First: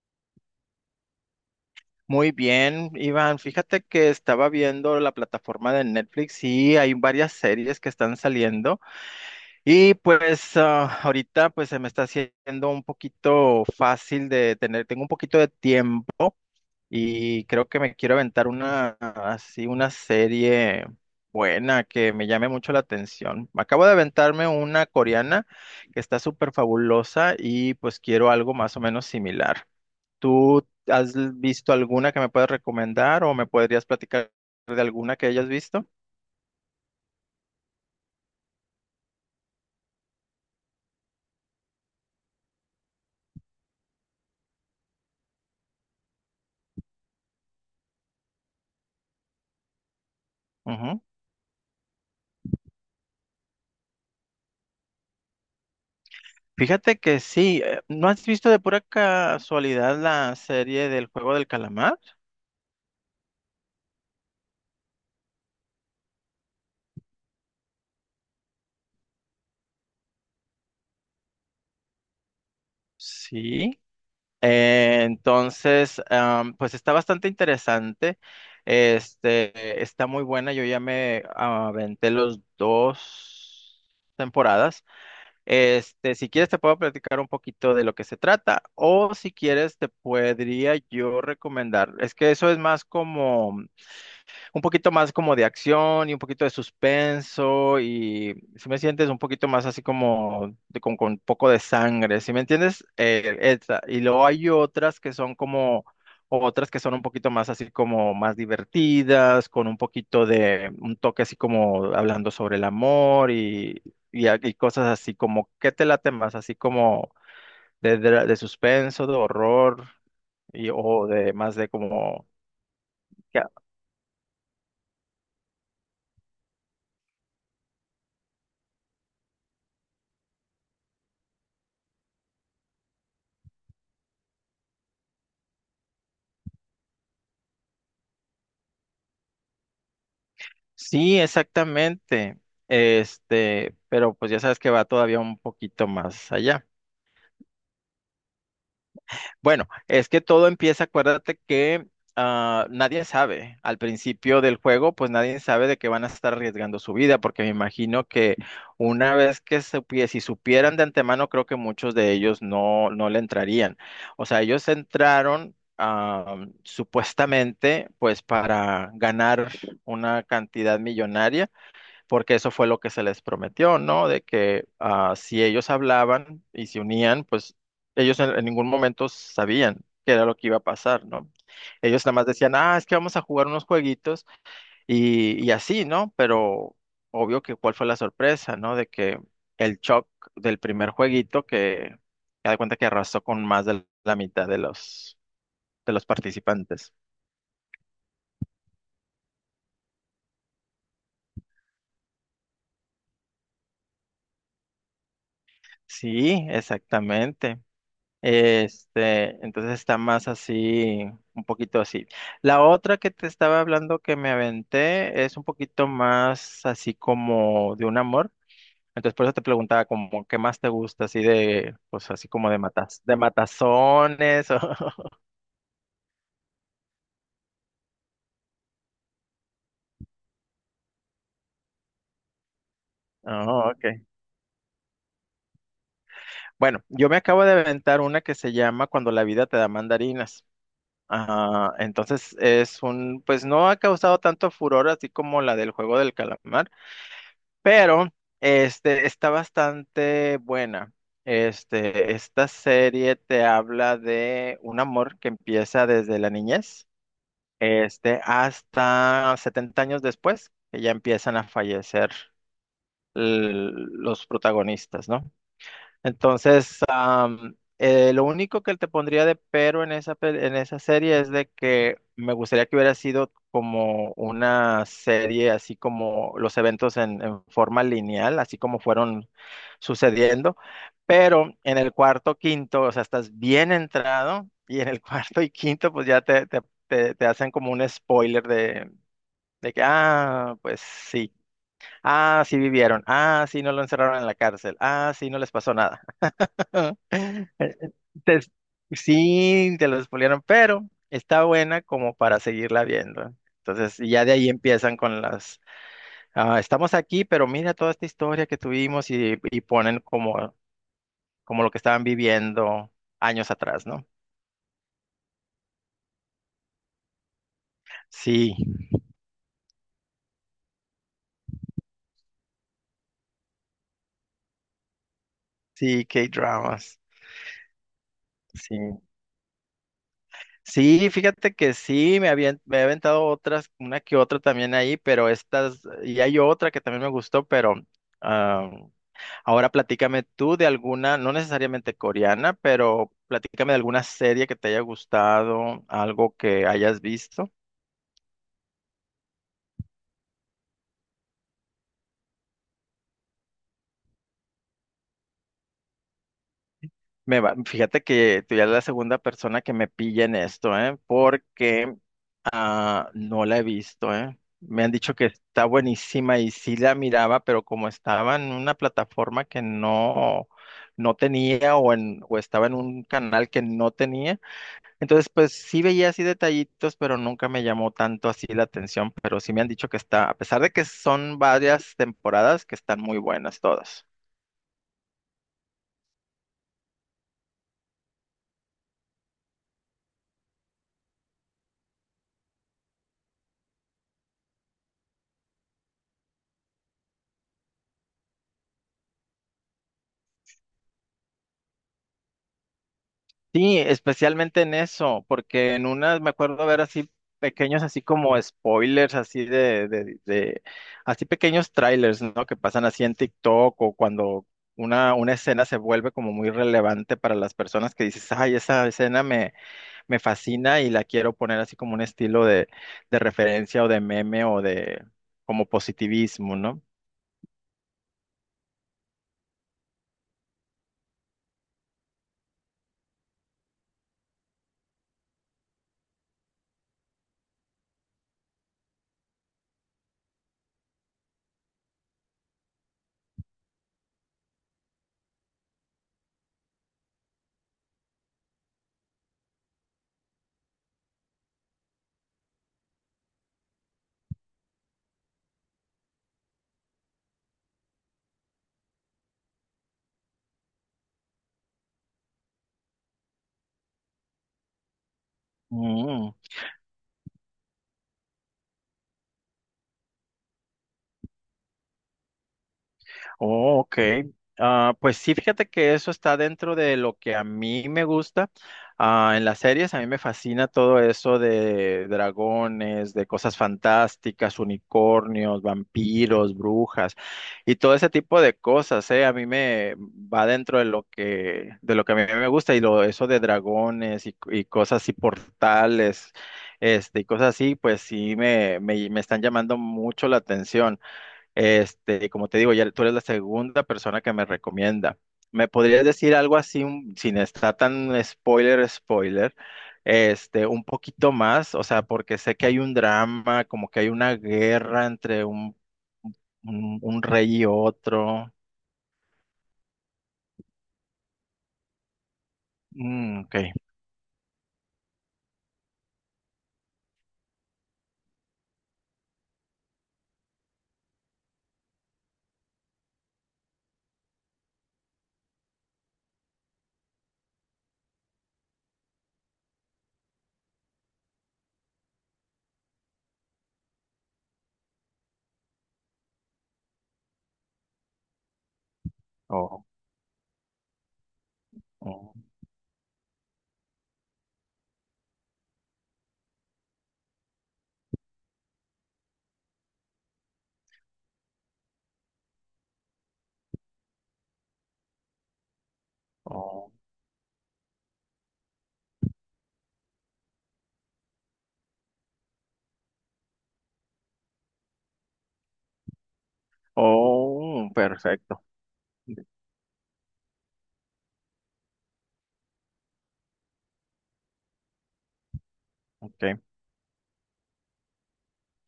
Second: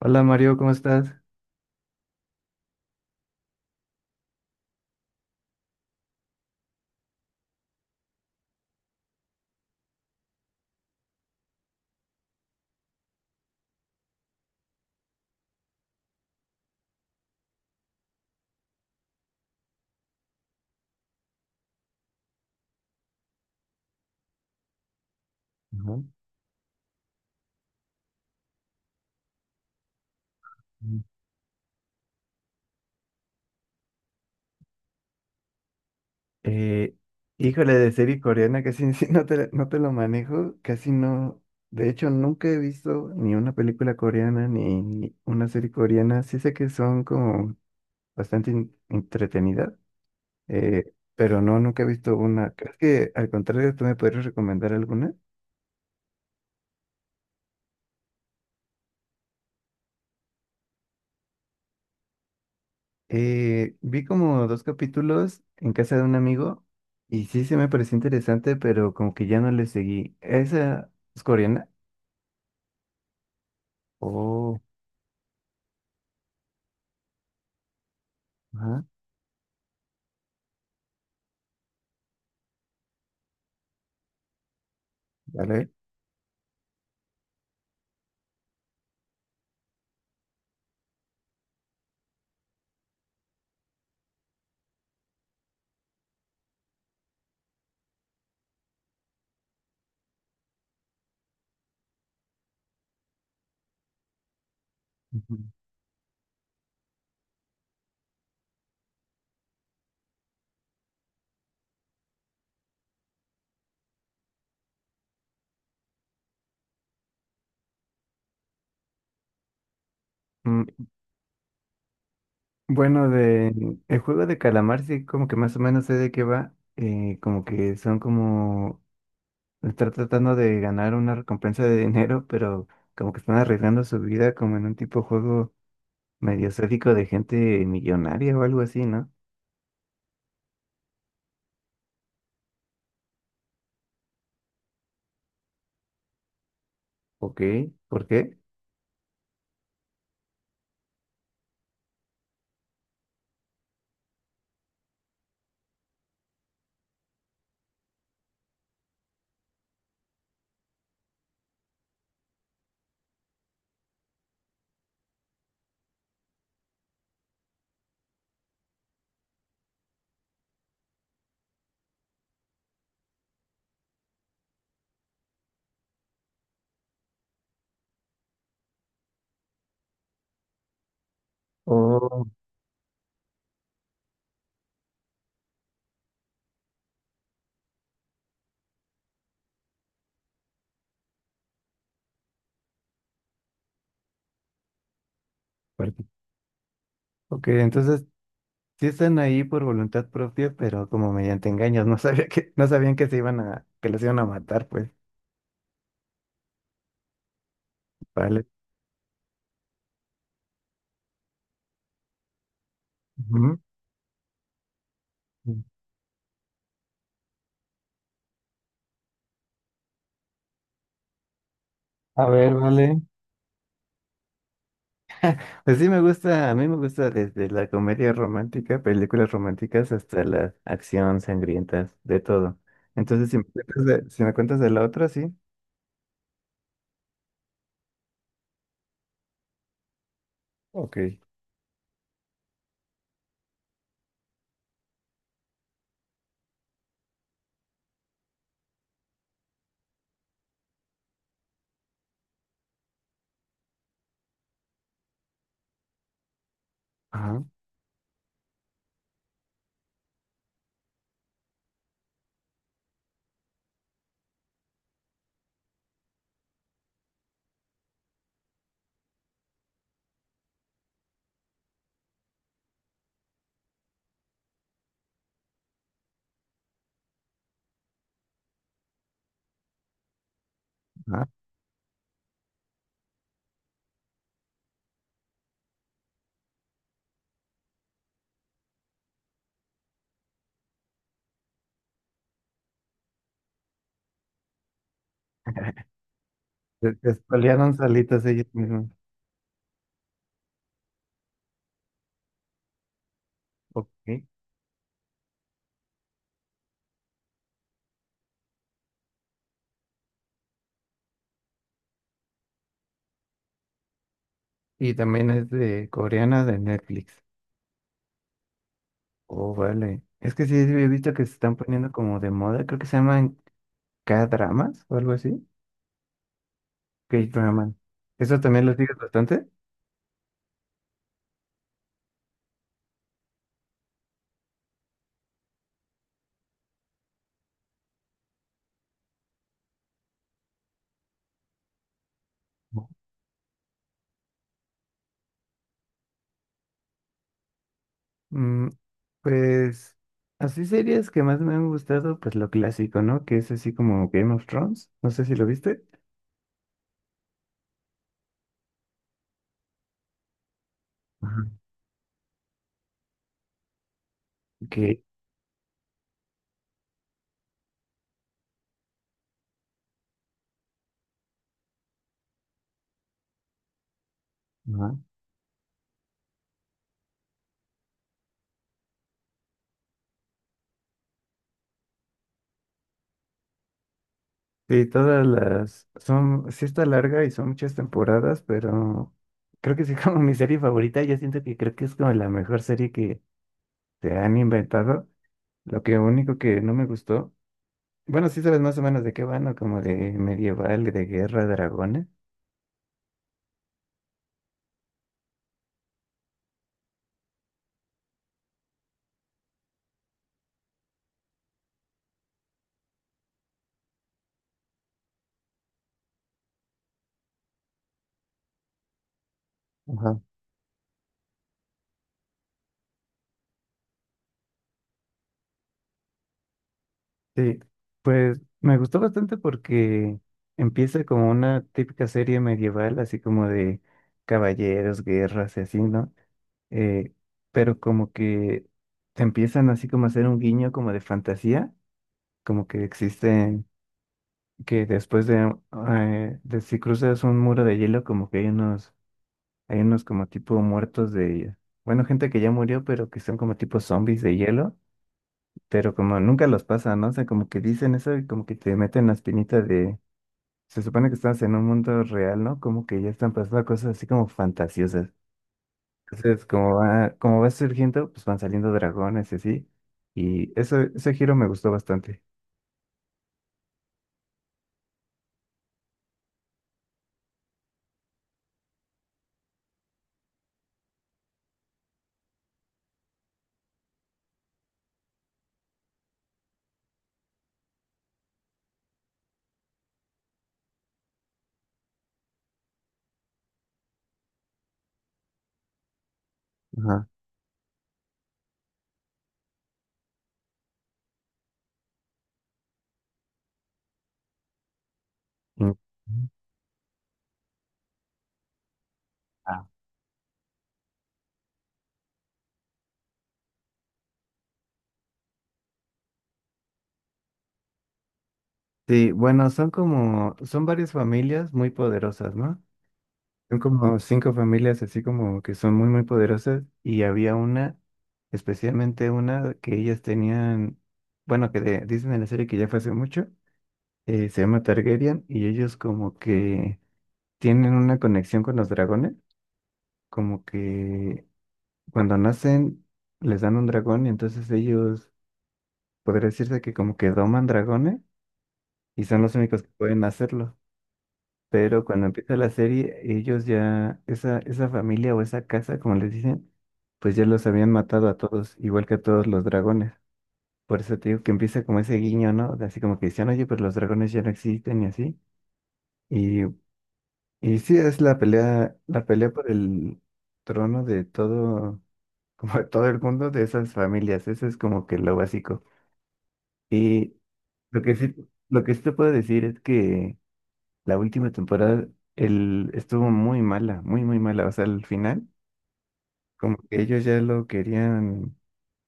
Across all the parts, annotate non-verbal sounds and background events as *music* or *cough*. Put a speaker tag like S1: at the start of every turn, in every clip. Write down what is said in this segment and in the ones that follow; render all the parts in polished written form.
S1: Hola Mario, ¿cómo estás?
S2: Muy bien, Iván. Fíjate que estaba viendo la plataforma de Netflix y hay varias series que están saliendo y pues ahorita pues se me está haciendo un poquito fácil de tener, tengo un poquito de tiempo y creo que me quiero aventar una así una serie buena que me llame mucho la atención. Acabo de aventarme una coreana que
S1: Ajá.
S2: está súper fabulosa y pues quiero algo más o menos similar. ¿Tú visto alguna que me puedas recomendar o me podrías platicar de alguna que hayas visto?
S1: Eh, Híjole, de serie coreana casi *laughs* sí, no te lo manejo, casi no. De hecho, nunca he visto ni una película coreana ni una serie coreana. Sí sé que son como bastante entretenidas,
S2: Ujú.
S1: pero no, nunca he visto una. Creo que al contrario, tú me podrías recomendar alguna.
S2: Fíjate que sí, ¿no has visto de pura casualidad la serie del juego del calamar?
S1: Vi como dos capítulos en casa de un amigo y sí se me pareció interesante, pero como que ya no le seguí. ¿Esa es coreana?
S2: Sí.
S1: Oh,
S2: Entonces, pues está bastante interesante.
S1: ajá,
S2: Este, está muy buena. Yo ya me aventé los dos temporadas.
S1: vale.
S2: Este, si quieres te puedo platicar un poquito de lo que se trata, o si quieres te podría yo recomendar. Es que eso es más como un poquito más como de acción y un poquito de suspenso, y si me sientes un poquito más así como con un poco de sangre, ¿si me entiendes? Esa. Y luego hay otras que son
S1: Ujú.
S2: como, otras que son un poquito más así como más divertidas, con un poquito de un toque así como hablando sobre el amor y, y cosas así como, ¿qué te late más? Así como de, de suspenso, de horror
S1: Mm,
S2: y o de más de como.
S1: bueno, de el juego de calamar sí como que más o menos sé de qué va, como que son como estar tratando de ganar una recompensa de dinero, pero como que están arriesgando su vida como en un tipo juego medio sádico de gente millonaria o algo así, ¿no?
S2: Sí, exactamente. Este, pero pues ya sabes que va todavía un poquito más allá.
S1: Ok. ¿Por qué?
S2: Bueno, es que todo empieza, acuérdate que nadie sabe. Al principio del juego, pues nadie sabe de que van a estar arriesgando su vida, porque me imagino que una vez que si supieran de antemano, creo que muchos de ellos no, no le entrarían. O sea, ellos entraron, supuestamente pues para ganar una cantidad millonaria porque eso fue lo que se les prometió, ¿no? De que, si ellos hablaban y se unían, pues ellos en ningún momento sabían qué era lo que iba a pasar, ¿no? Ellos nada
S1: Oh,
S2: más decían, es que vamos a jugar unos jueguitos y así, ¿no? Pero obvio que cuál fue la sorpresa, ¿no? De que el shock del primer jueguito, que me da cuenta que arrasó con más de la mitad de
S1: fuerte.
S2: los participantes.
S1: Ok, entonces sí están ahí por voluntad propia, pero como mediante engaños, no sabían que se iban a, que los iban a matar, pues.
S2: Sí, exactamente.
S1: Vale.
S2: Este, entonces está más así, un poquito así. La otra que te
S1: Ujú.
S2: estaba hablando que me aventé es un poquito más así como de un amor. Entonces por eso te preguntaba como qué más te gusta, así de, pues
S1: A
S2: así como
S1: ver,
S2: de matas,
S1: vale.
S2: de matazones. O- *laughs*
S1: Pues sí me gusta, a mí me gusta desde la comedia romántica, películas románticas, hasta la acción sangrientas, de todo. Entonces,
S2: Oh, okay.
S1: si me cuentas de la otra, sí.
S2: Bueno, yo me acabo de aventar una que se llama Cuando la vida te da mandarinas.
S1: Ok.
S2: Ah, entonces es un, pues no ha causado tanto furor así como la del juego del calamar. Pero este está bastante buena. Este, esta serie te habla de un amor que empieza desde la niñez,
S1: Ajá.
S2: este, hasta 70 años después, que ya empiezan a fallecer los protagonistas, ¿no? Entonces, lo único que te pondría de pero en esa, en esa serie es de que me gustaría que hubiera sido como una serie, así como los eventos en forma lineal, así como fueron sucediendo,
S1: Ajá.
S2: pero en el cuarto, quinto, o sea, estás bien entrado, y en el *laughs* cuarto y quinto, pues ya te hacen como un spoiler de que, pues sí, sí vivieron, sí no lo encerraron en la cárcel, sí no les pasó nada.
S1: Se se espolearon salitas
S2: Te-
S1: ellas
S2: es-
S1: mismas.
S2: sí, te lo spoilearon, pero está buena como para seguirla viendo. Entonces, y
S1: Ok.
S2: ya de ahí empiezan con las, estamos aquí, pero mira toda esta historia que tuvimos, y ponen como, como lo que estaban viviendo años atrás, ¿no?
S1: Y también es de coreana de Netflix.
S2: Sí,
S1: Oh, vale. Es que sí, sí he visto que se están poniendo como de moda, creo que se llaman K-dramas o algo así.
S2: sí, K-dramas.
S1: K-dramas. ¿Eso también lo
S2: Sí.
S1: sigues bastante?
S2: Sí, fíjate que sí, me he aventado otras, una que otra también ahí, pero estas, y hay otra que también me gustó, pero ah, ahora platícame tú de alguna, no necesariamente coreana, pero platícame de alguna serie que te haya gustado, algo que hayas visto.
S1: Mm, pues así series que más me han gustado, pues lo clásico, ¿no? Que es así como Game of Thrones, no sé si lo viste.
S2: Fíjate que tú ya eres la segunda persona que me pilla en esto, ¿eh?
S1: Ajá.
S2: Porque no la he visto, ¿eh? Me han
S1: Que
S2: dicho que está buenísima y sí la miraba, pero como estaba en una plataforma que no, no tenía o, en, o estaba en un canal que no tenía.
S1: ajá.
S2: Entonces, pues sí veía así detallitos, pero nunca me llamó tanto así la atención, pero sí me han dicho que está, a pesar de que son varias temporadas, que están muy buenas todas.
S1: Sí, todas las son, sí está larga y son muchas temporadas, pero creo que sí *laughs* como mi serie favorita, yo siento que creo que es como la mejor serie que se han inventado. Lo que único que no me gustó, bueno, sí sabes más o menos de qué van, ¿no? Como de medieval, de guerra, dragones.
S2: Sí, especialmente en eso, porque en unas me acuerdo ver así pequeños, así como spoilers, así de, así pequeños trailers, ¿no? Que pasan así en TikTok, o cuando una escena se vuelve como muy relevante para las personas que dices, ay, esa escena me fascina y la quiero poner así como un estilo de referencia o de meme o de como positivismo, ¿no?
S1: Sí, pues me gustó bastante porque empieza como una típica serie medieval, así como de caballeros, guerras y así, ¿no? Eh, pero como que te empiezan así como a hacer un guiño como de fantasía, como que existen, que después de, de si cruzas un muro de hielo, como que hay unos como tipo muertos de, bueno, gente que ya murió, pero que son como tipo zombies de hielo pero como nunca los pasa, ¿no? O sea, como que dicen eso y como que te meten la espinita de, se supone que estás en un mundo real, ¿no? Como que ya están pasando cosas así como fantasiosas.
S2: Mm.
S1: Entonces, como va surgiendo, pues van saliendo dragones y así. Y eso, ese giro me gustó bastante.
S2: Oh, ok. Ah, pues sí, fíjate que eso está dentro de lo que a mí me gusta. Ah, en las series a mí me fascina todo eso de dragones, de cosas fantásticas, unicornios, vampiros, brujas y todo ese tipo de cosas, ¿eh? A mí me va dentro de lo que a mí me gusta y lo, eso de dragones y cosas y portales,
S1: Ajá.
S2: este, y cosas así, pues sí me, me están llamando mucho la atención. Este, como te digo, ya tú eres la segunda persona que me recomienda. ¿Me
S1: Y-
S2: podrías decir algo así, sin estar tan spoiler, spoiler,
S1: Ah.
S2: este, un poquito más? O sea, porque sé que hay un drama, como que hay una guerra entre un, un rey y otro.
S1: Sí, bueno, son varias familias muy poderosas, ¿no?
S2: Mm, ok.
S1: Son como cinco familias así como que son muy, muy poderosas y había una, especialmente una que ellas tenían, bueno, dicen en la serie que ya fue hace mucho, se llama Targaryen y ellos como que tienen una conexión con los dragones, como que cuando nacen les dan un dragón y entonces ellos, podría decirse que como que doman dragones y son los únicos que
S2: Oh,
S1: pueden hacerlo. Pero cuando
S2: oh,
S1: empieza la serie, ellos ya, esa familia o esa casa, como les dicen, pues ya los habían matado a todos, igual que a todos los dragones. Por eso te digo que empieza como ese guiño, ¿no? De así como que decían, oye, pero los dragones ya no existen y así. Y,
S2: oh,
S1: y sí, es la pelea por el trono de todo, *laughs* como de todo el mundo de esas familias. Eso es como que lo básico. Y lo
S2: oh,
S1: que sí,
S2: perfecto.
S1: lo que sí te puedo decir es que la última temporada estuvo muy mala, muy mala. O sea, al final,
S2: Ok,
S1: como que ellos ya lo querían,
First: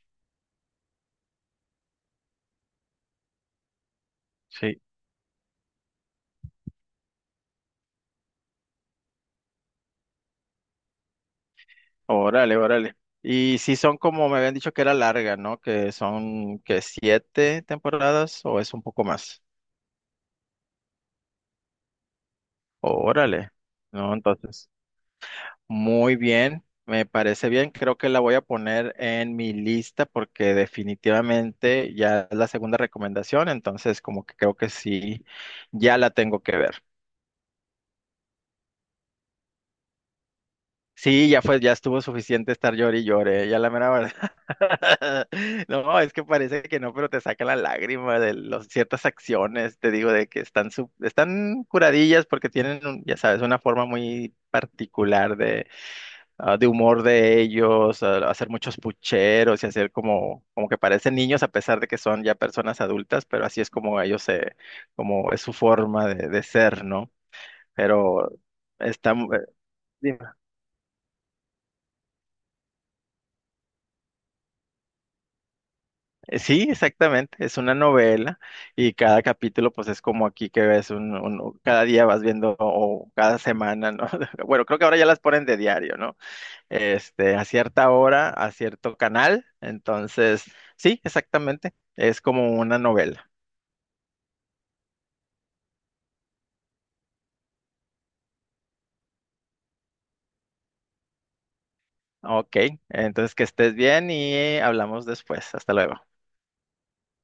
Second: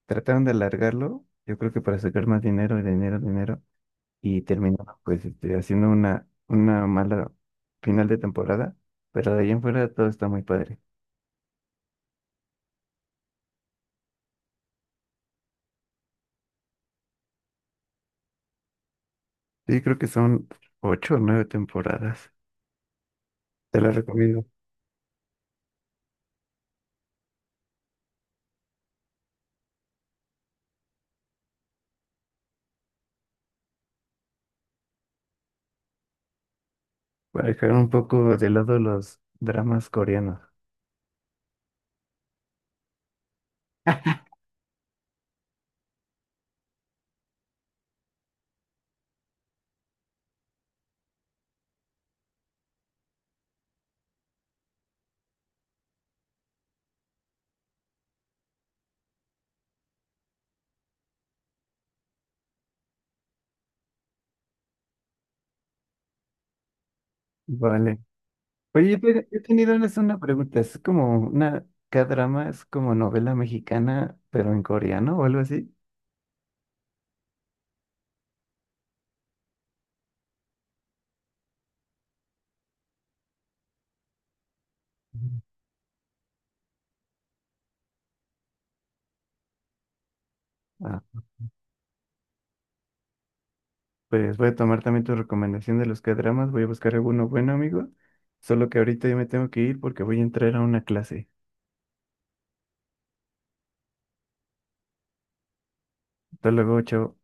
S1: trataron de alargarlo, yo creo que para sacar más dinero, dinero, dinero, y
S2: sí.
S1: terminaron pues este, haciendo una mala final de temporada, pero de ahí en fuera todo está muy padre.
S2: Órale, órale. Y si son como me habían dicho que era larga, ¿no? Que son que 7 temporadas o es un poco más.
S1: Sí, creo que son ocho o nueve temporadas.
S2: Órale,
S1: Te la
S2: ¿no?
S1: recomiendo.
S2: Entonces, muy bien, me parece bien. Creo que la voy a poner en mi lista porque definitivamente ya es la segunda recomendación, entonces como que creo que sí, ya la tengo que ver.
S1: Para dejar un poco de lado los dramas coreanos.
S2: Sí, ya fue, ya estuvo suficiente estar llore y llore. Ya la mera *laughs* No, es que parece que no, pero te saca la lágrima de los, ciertas acciones, te digo, de que están, están curadillas porque tienen, ya sabes, una forma muy particular de, de humor de ellos, hacer muchos pucheros y hacer como, como que parecen niños a pesar de que son ya personas adultas, pero así es como ellos se, como es su forma de ser, ¿no?
S1: Vale.
S2: Pero
S1: Oye,
S2: está,
S1: yo tenía una
S2: dime.
S1: pregunta. ¿Es como una K-drama? ¿Es como novela mexicana, pero en coreano o algo así?
S2: Sí, exactamente, es una novela y cada capítulo pues es como aquí que ves un, cada día vas viendo o cada semana, ¿no? *laughs* Bueno, creo que ahora ya las
S1: Ujú.
S2: ponen de diario, ¿no? Este, a cierta hora, a cierto canal, entonces, sí,
S1: Ah,
S2: exactamente, es como una novela.
S1: pues voy a tomar también tu recomendación de los K-dramas. Voy a buscar alguno bueno, amigo. Solo que ahorita yo me tengo que ir porque voy a entrar a una clase.
S2: Ok, entonces que estés bien y hablamos después. Hasta luego.
S1: Hasta luego, chao.